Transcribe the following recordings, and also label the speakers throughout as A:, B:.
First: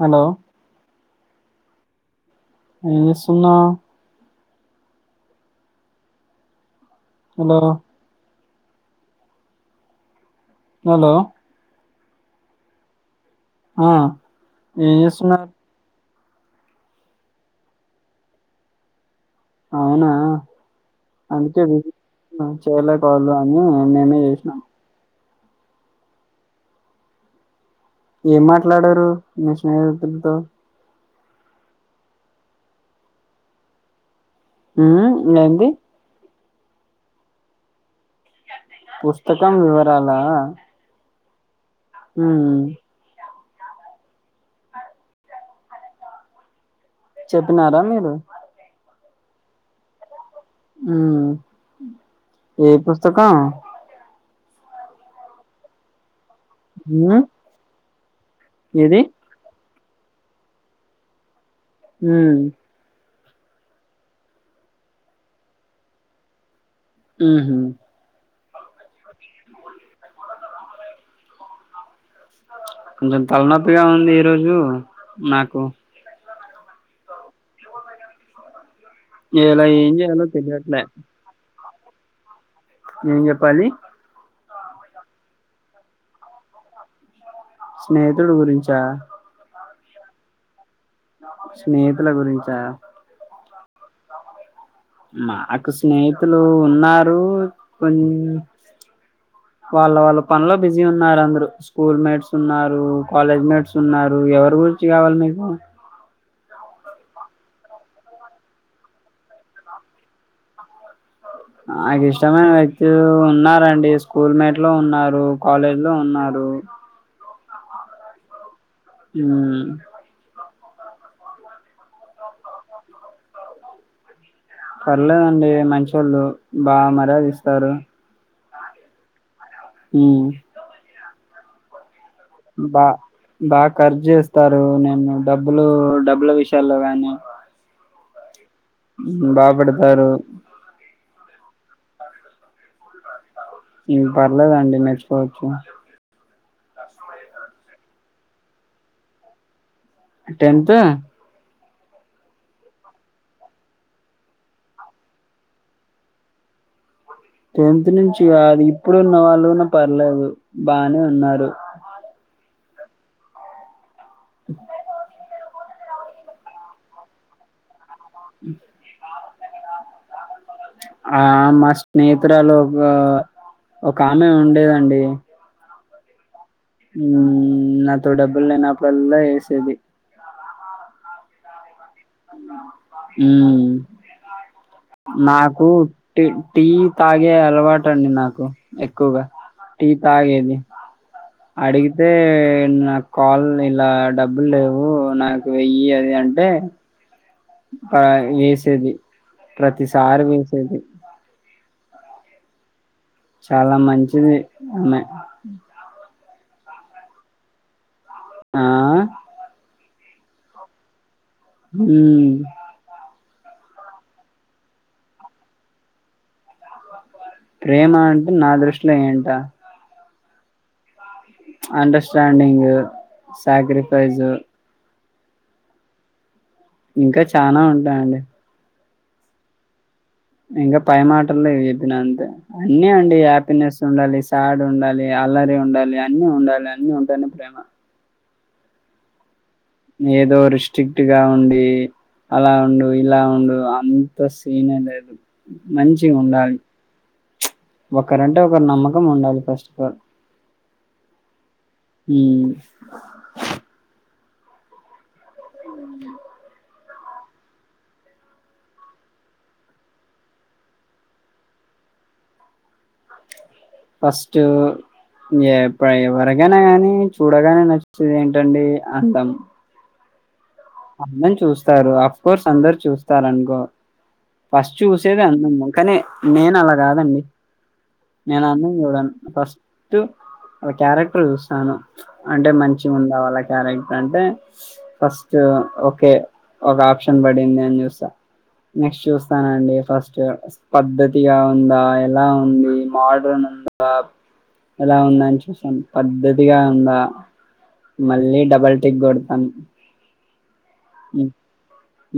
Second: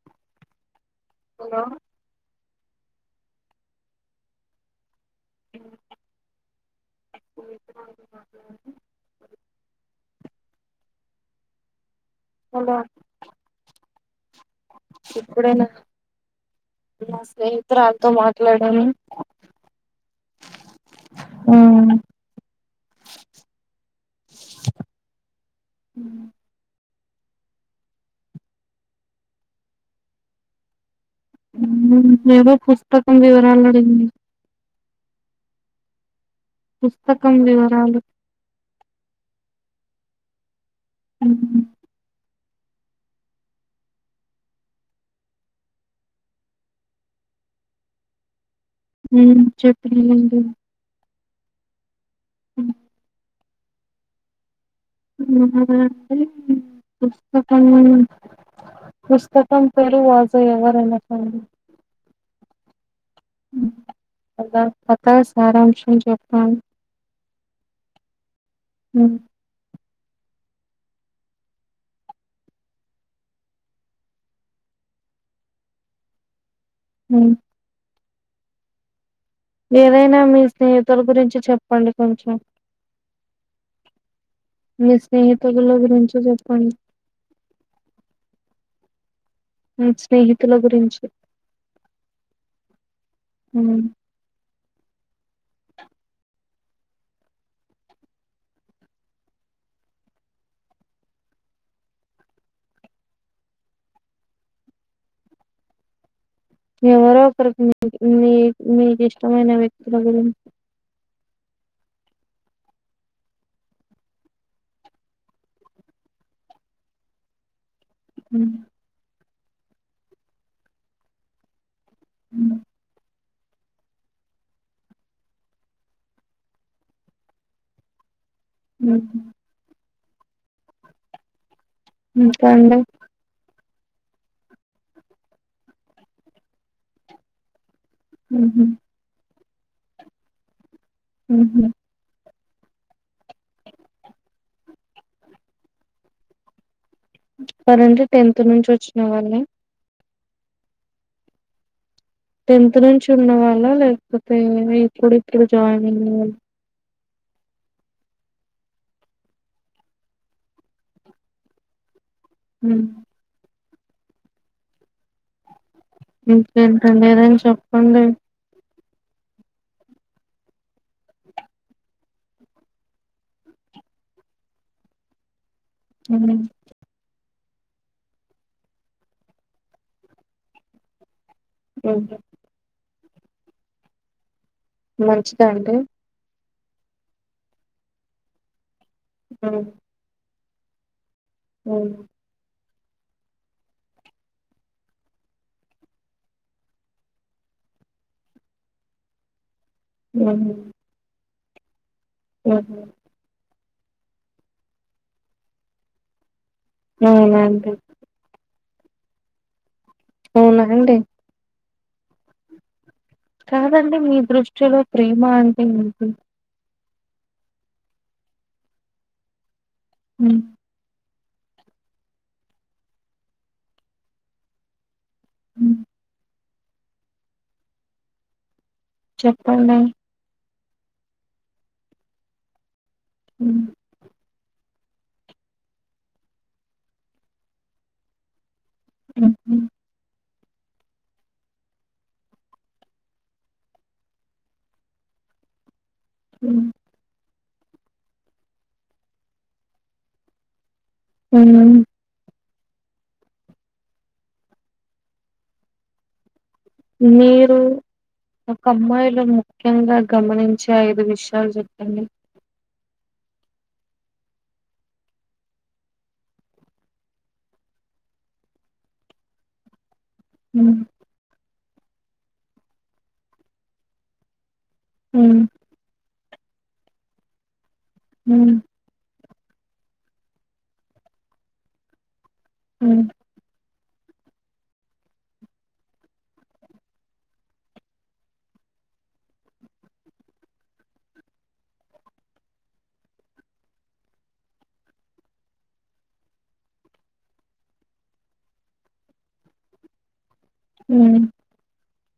A: Hello
B: hello
A: ఏం చేస్తున్నవ్
B: అ
A: హలో హలో
B: హలో
A: ఆ ఏం చేస్తున్నారు
B: ఇప్పుడైనా నా స్నేహితురాతో మాట్లాడాను
A: అవునా అందుకే చేయలేదు వాళ్ళు అని మేమే చేసినాం
B: హ్మ్
A: ఏం మాట్లాడరు మీ స్నేహితులతో
B: హ్మ్ ఏదో పుస్తకం వివరాలు అడిగింది
A: హ్మ్ ఇంగ ఏంది
B: పుస్తకం వివరాలు
A: పుస్తకం వివరాలా
B: ఉ
A: అ చెప్పినారా మీరు
B: హ్మ్ చెప్పినినండి
A: అ ఏ పుస్తకం
B: [unintelligible]
A: ఉమ్
B: పుస్తకం
A: ఏది
B: పుస్తకం ధర్వాజ ఎవరు [unintelligible]
A: హ్మ్
B: అలా కథ సారాంశం చెప్పాను
A: హ్మ్ హు
B: హ్మ్
A: కొంచం తలనొప్పిగా ఉంది ఈ రోజు నాకు
B: ఉ
A: ఇలా ఏం
B: ఏదైనా
A: చేయాలో
B: మీ
A: తెలియట్లే
B: స్నేహితుల గురించి చెప్పండి కొంచం
A: ఏం చెప్పాలి
B: మీ స్నేహితులో గురించి చెప్పండి
A: స్నేహితుడు గురించా
B: హ్మ్ స్నేహితుల గురిం
A: స్నేహితుల గురించా
B: హ్మ్
A: మాకు స్నేహితులు ఉన్నారు కొన్ వాళ్ళ వాళ్ళ పనిలో బిజీ ఉన్నారు అందరు స్కూల్ మేట్స్ ఉన్నారు కాలేజ్ మేట్స్ ఉన్నారు ఎవరు [unintelligible] కావాలి మీకు
B: ఎవరో ఒకరికి మీ మీకి ఇష్టమైన వ్యక్తుల గురి
A: నాకు ఇష్టమైన వ్యక్తులు ఉన్నరండి స్కూల్ మేట్ లో ఉన్నారు కాలేజ్ లో ఉన్నారు డు
B: హ
A: హ్మ్
B: హ్మ్
A: పర్లేదండి మంచి వాళ్ళు బాగా మర్యాదస్తారు
B: అ
A: హ్మ్
B: ఇంకా అండి
A: బా బా ఖర్చేస్తారు నేను డబ్బులు డబ్బుల విషయాల్లో గానీ బా పెడతారు
B: ఉహు
A: ఇంక పర్లేదండి మెర్చుకోవచ్చు
B: వారంటే టెన్త్ నుంచి వచ్చిన వాళ్లే
A: టెన్త్
B: టెన్త్ నుంచి ఉన్న వాళ్ళా లేకపోతే ఇప్పుడు ఇప్పుడు జాయిన్ అయిన వాళ్ళ
A: టెన్త్ నుంచిగాదు ఇప్పుడు ఉన్న వాళ్ళుగునా పర్లేదు బానే ఉన్నారు అ
B: హ్మ్మ్ ఇంకేంటండి ఏదైనా చెప్పండి
A: అ ఆ మా స్నేహితురాలు ఒక ఒక ఆమె ఉండేదండి
B: హ్మ్మ్
A: ఉ నాతో డబ్బులు లేనప్పుడల్లా వేసేది
B: ఉహు
A: ఉమ్
B: మంచిదా
A: నాకు
B: అండి
A: టి టీ తాగే అలవాటు అండి నాకు ఎక్కువగా టీ తాగేది అడిగితే నా నాకు కాల్ ఇలా డబ్బులు లేవు నాకు వెయ్యి అది అంటే వేసేది ప్రతిసారి వేసేది
B: ఉహు
A: చాలా మంచిది ఆమె
B: అవునా అండి
A: ఆ
B: అవునా అండి
A: ఉమ్
B: కాదండి మీ దృష్టిలో ప్రేమ అంటే ఏంటి
A: ప్రేమ అంటే నా దృష్టిలో ఏంట
B: ఉమ్
A: అండర్స్టాడింగు సాక్రిఫైస్
B: ఉ
A: ఇంకా చానా ఉంటాయండి
B: చెప్పండి
A: ఇంకా పై మాటల్లో చెప్పినా అంతే అన్నీ అండి హ్యాపీనెస్ ఉండాలి సాడ్ ఉండాలి అల్లరే ఉండాలి అన్నీ ఉండాలి అన్నీ ఉంటానే ప్రేమ
B: ఉహు
A: ఏదో రిస్ట్రిక్ట్ గా ఉండి అలా ఉండు ఇలా ఉండు అంత సీనే లేదు మంచి ఉండాలి ఒకరంటే ఒకరు నమ్మకం ఉండాలి ఫస్ట్ ఆఫ్ ఆల్ ఉమ్
B: మీరు ఒక అమ్మాయిలో ముఖ్యంగా గమనించే ఐదు విషయాలు చెప్పండి
A: ఫస్ట్ ఎప్పు ఎవరికైనా గాని చూడగానే నచ్చేది ఏంటండి అందం
B: మ్మ్
A: అందం చూస్తారు అఫ్ కోర్స్ అందరు చూస్తారనుకో ఫస్ట్ చూసేది
B: మ్మ్
A: అందం కానే నేను అలా కాదండి నేను
B: మ్మ్
A: అందం చూడను ఫస్ట్ వాళ్ళ క్యారెక్టర్ చూస్తాను అంటే మంచిగా
B: మ్మ్
A: ఉందా వాళ్ళ క్యారెక్టర్ అంటే ఫస్ట్ ఒకే ఒక ఆప్షన్ పడింది అని చూస్తా నెక్స్ట్ చూస్తానండి ఫస్ట్ పద్ధతిగా ఉందా ఎలా ఉంది మోడ్రన్ ఉందా ఎలా ఉందా అని చూస్సాం పద్ధతిగా ఉందా మళ్ళీ డబల్ టిక్ గొడతాం.
B: ఉమ్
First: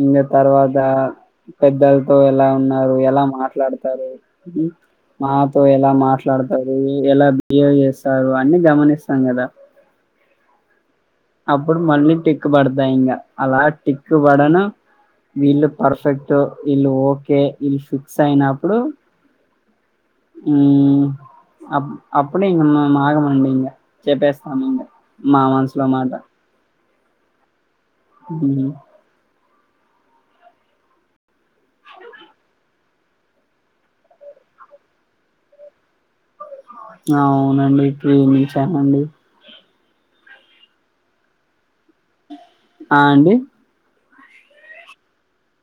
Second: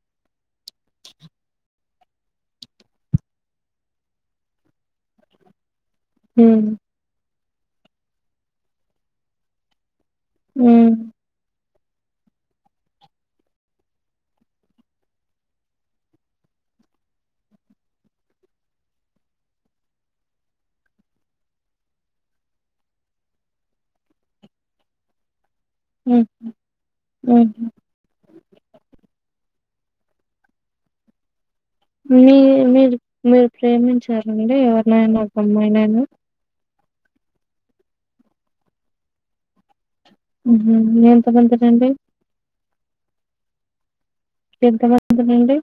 A: ఇంగ తర్వాత పెద్దల్తో ఎలా ఉన్నారు ఎలా మాట్లాడతారు? మాతో ఎలా
B: మ్మ్
A: మాట్లాడతారు ఎలా బిహేవ్ చేస్తారు అన్ని గమనిస్తాం కదా
B: ఉమ్
A: అప్పుడు మళ్ళీ టిక్కు పడతాయి ఇంకా అలా టిక్కు పడన వీళ్ళు పర్ఫెక్ట్ వీళ్లు ఓకే వీళ్లు ఫిక్స్ అయినప్పుడు ఉమ్ అప్పుడు ఇంగ మేమాగము మండి ఇంగ చెపేస్తాము అంతే మా మ సులో మాట
B: ఊహు
A: ఉమ్
B: మీ మీరు మీరు ప్రేమించారండి ఎవర్నైనా ఒక అమ్మాయి నైనా
A: అవునండి ప్రేమించానండి
B: ఎంత బంతరండి
A: ఆ అండి
B: ఎంత మందిని అండి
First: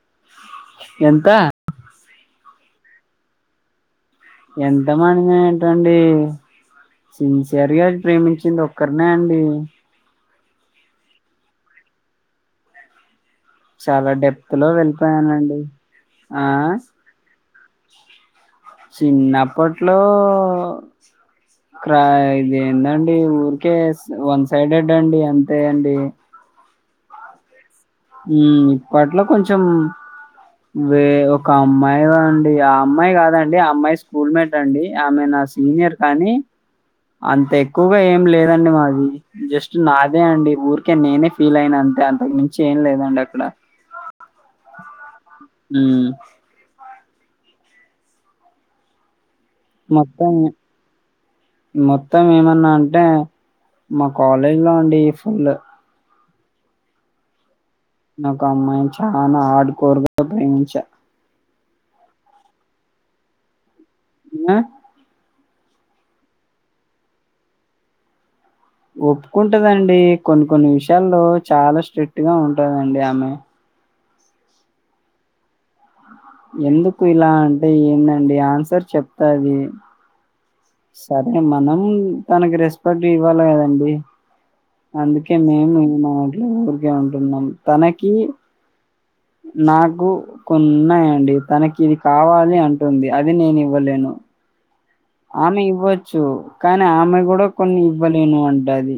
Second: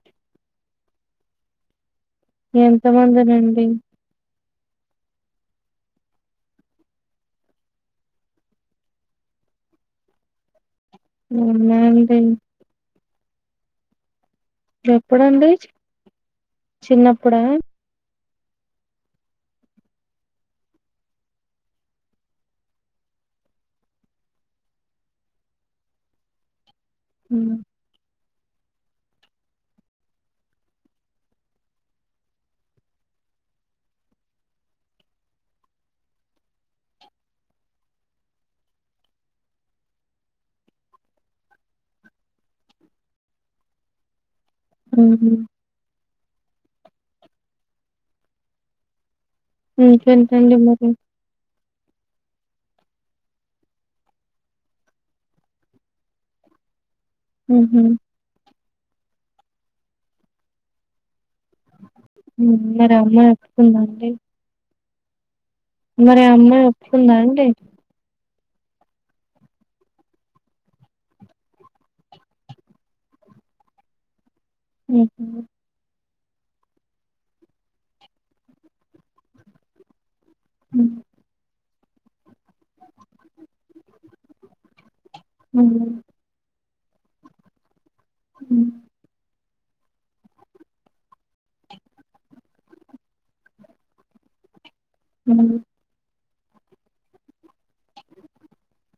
A: ఎంత
B: ఎంత మందినండి
A: ఎంత మందినేటండి సిన్సియర్గా ప్రేమించింది ఒక్కర్నే అండి
B: అవునా అండి
A: చాలా డెప్త్ లో
B: ఎప్పుడండి
A: వెళ్ళిపోయానండి ఆ
B: చిన్నప్పుడా
A: చిన్నప్పట్లో ర ఇది ఏందండి ఊరికే వన్ సైడెడ్ అండి అంతే అండి
B: అవునా
A: ఉమ్ ఇప్పట్లో కొంచం వే ఒక అమ్మాయి వే అండి ఆ అమ్మాయి కాదండి ఆ అమ్మాయి స్కూల్ మేట్ అండి ఆమె నా నా సీనియర్ కానీ అంత ఎక్కువగా ఏం లేదండి మాది జస్ట్ నాదే అండి ఊరికే నేనే ఫీల్ అయినా అంటే అంతకు మించి ఏం లేదండి అక్కడ
B: హు
A: ఉమ్ మొత్తం
B: ఇంకేంటండి మరి
A: మొత్తం ఏమన్నా అంటే మా కాలేజ్ లో అండి ఫుల్
B: మ్మ్ హు
A: నాకు అమ్మాయిని చాలా ఆడ్కోరుగా ప్రేమించా.
B: ఉమ్ మరి అమ్మ ఒప్పుకుందా అం
A: ఆ
B: మరి ఆ అమ్మాయి ఒప్పుకుందా అండి.
A: ఒప్పుకుంటదండి కొన్ని కొన్ని విషయాల్లో చాలా స్ట్రిక్ట్ గా ఉంటదండి ఆమె
B: ఊహు
A: ఎందుకు ఇలా అంటే ఏందండి ఆన్సర్ చెప్తాది.
B: హ్మ్.
A: సరే మనం తనకి రెస్పెక్ట్ ఇవ్వాలి కదా అందుకే మేము
B: హ్మ్.
A: మాట్లో ఊరికే ఉంటున్నాం తనకి
B: హ్మ్.
A: నాకు కొన్ని ఉన్నాయండి తనకి ఇది కావాలి అంటుంది అది నేను ఇవ్వలేను.
B: హ్మ్.
A: ఆమె ఇవ్వోచ్చు కానీ ఆమె కూడా కొన్ని ఇవ్వలేను అంటది.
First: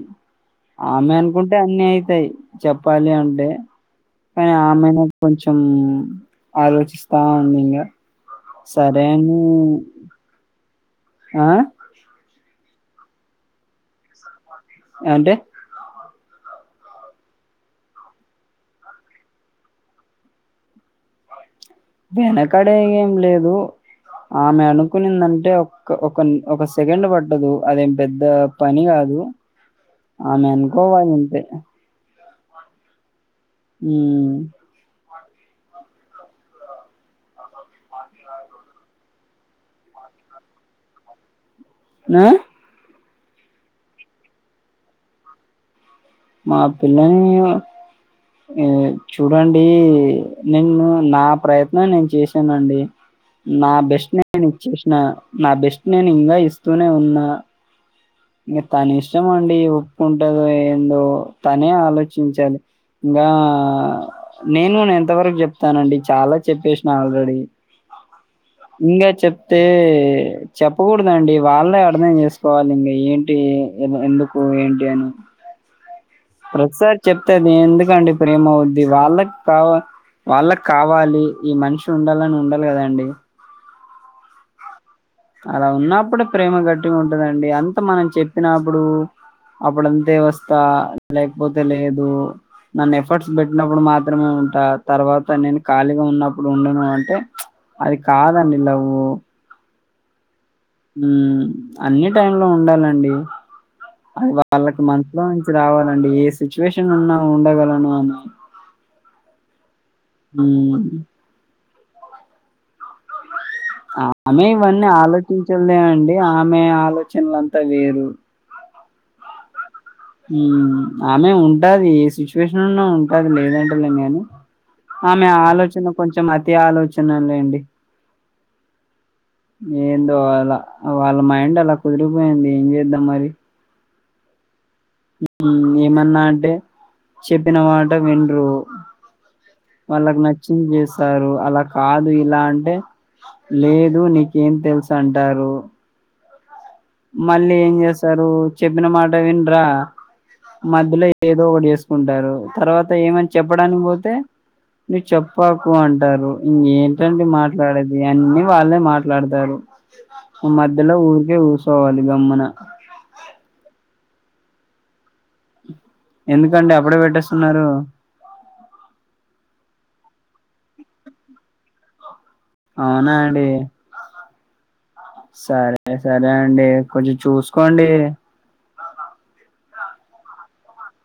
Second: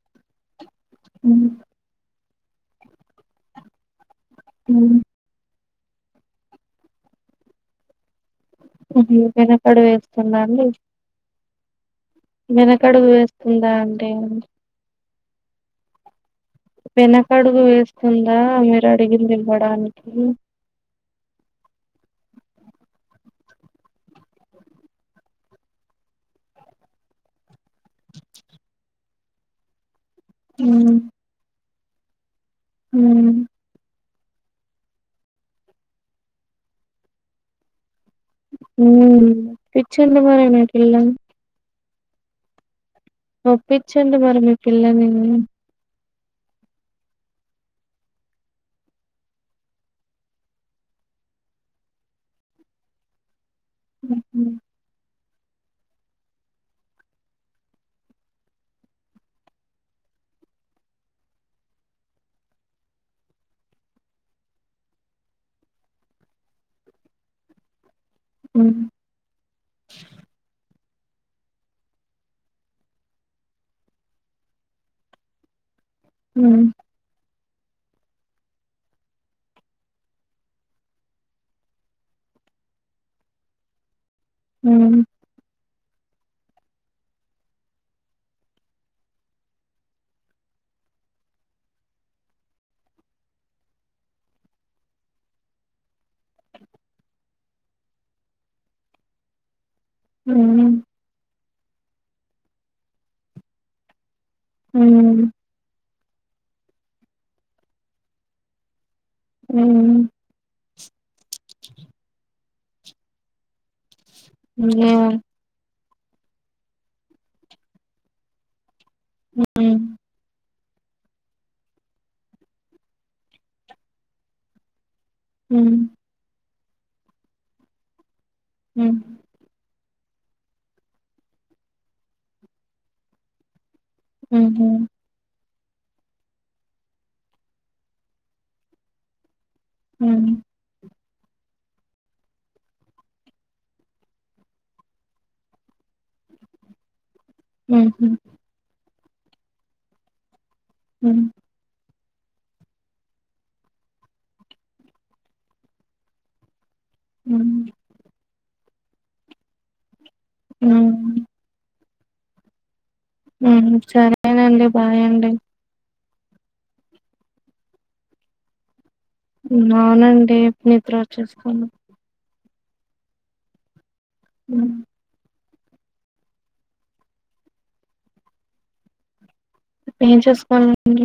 A: ఆమె
B: హ్మ్.
A: అనుకుంటే అన్నీ ఐతాయ్ చెప్పాలి అంటే కానీ
B: హ్మ్.
A: ఆమెనే కొంచ్ కొంచెం ఆలోచిస్తా ఉంది ఇంగా
B: హుహు.
A: సరేని
B: వెనకడుగు వేస్తుందా అండి
A: ఆ
B: వెనకడుగు వేస్తుందా అండి
A: అంటే
B: వెనకడుగు వేస్తుందా మీరు అడిగింది ఇవ్వడానికి
A: ఏమైంది వెనకడే ఏం లేదు ఆమె అనుకునిందంటే ఒక ఒక ఒక సెకండ్ పటదు అదేం పెద్ద పని కాదు నువ్వే అనుకోవాలి అంతే
B: ఉ
A: ఉ
B: ఉ ఇచ్చిండు మరి నాకుఎల
A: ఆ
B: ఒప్పించండి మరి మీ పిల్లని
A: మాపిల్ల ని చూడండి నేన్ను నా ప్రయత్నం నేను చేసానండి నా బెస్ట్ నేను
B: హుహు.
A: ఇచ్చేసిన నా బెస్ట్ నేను ఇంకా ఇస్తూనే ఉన్నా ఇంకా తన ఇష్టం అండి ఒప్పుకుంటాందో ఏందో తనే ఆలోచించాలి ఇంకా నేను ఎంత వరకు చెప్తానండి చాలా చెప్పేసిన ఆల్రెడీ
B: హ్మ్.
A: ఇకా చెప్తే చెప్ చెప్పకూడదండి వాళ్ళే అర్థం చేసుకోవాలి ఇంక ఏంటి ఎందుకు ఏంటి అని
B: హ్మ్.
A: ప్రతిసారి చెప్తది ఎందుకండి ప్రేమ అవుద్ది వాళ్ళకి కావలి వాళ్ళకి కావాలి ఈ మనిషి ఉండాలని ఉండాలి కదండి
B: ఉ
A: అలా ఉన్నప్పుడు ప్రేమ గట్టిగా ఉంటదండి అంత మనం చెప్పినప్పుడు అప్పుడఅంతే వస్తా లేకపోతే లేదు నన్న ఎఫర్ట్స్ పెట్టినప్పుడు మాత్రమే ఉంటా తర్వాత నేను ఖాళీగా ఉన్నప్పుడు ఉండను అంటే అది కాదండి డబ్బు
B: హ్మ్.
A: ఉ అన్ని టైమ్ లో ఉండాలండి అది
B: హ్మ్.
A: వాళ్ళకి మనసులో
B: హ్మ్.
A: నుంచి రావాలండి ఏ సిచ్యువేషన్ ఉన్నా ఉండగలను అని
B: ఉ
A: హ్మ్. ఆమె ఇవన్నీ
B: ఏమో
A: ఆలోచించలేదేమండి ఆమె ఆలోచనలంతా వేరు
B: ఉ
A: ఆమె ఉంటాది ఏ సిచ్యువేషన్న ఉంటాది లేదంటలే నేను ఆమె
B: హ్మ్.
A: ఆలోచన కొంచెం అతి ఆలోచన లేండి
B: ఉ
A: ఏందో అ వాళ్ళ మైండ్ అలా కుదిరిపోయింది ఏం చేద్దాం మరి
B: ఉ హు
A: ఏమన్నా అటే చెప్పిన మాట విండ్రు వాళ్ళకి
B: హ్మ్.
A: నచ్చంది చేస్తారు అలా కాదు ఇలా అంటే లేదు నీకేం తెలుసు అంటారు మళ్ళీ ఏం
B: హుహు.
A: చేస్తారు చెప్పిన మాట ఏంట్రా మధ్యలో
B: హ్మ్.
A: ఏదో ఒక చేసుకుంటారు చేసుకుంటారు తర్వాత ఏమని చెప్పడానికి పోతే ఇవి చెప్పాకు అంటారు ఇంకేం ఏంటే
B: హ్మ్.
A: మాట్లాడేది అన్ని వాళ్ళే మాట్లాడతారు మధ్యలో
B: హ్మ్.
A: ఊరికే ఊరుకోవాలి గమ్మున
B: ఉ హు సరేనండి బాయండి
A: ఎందుకండి అప్పుడే పెట్టేస్తున్నారు
B: అవునండి నిద్ర వచ్చేస్తుంది
A: అవునా అండి
B: ఉ
A: సరే సరే అండి కొంచెం చూసుకోండి
B: ఏం చేసుకోలండి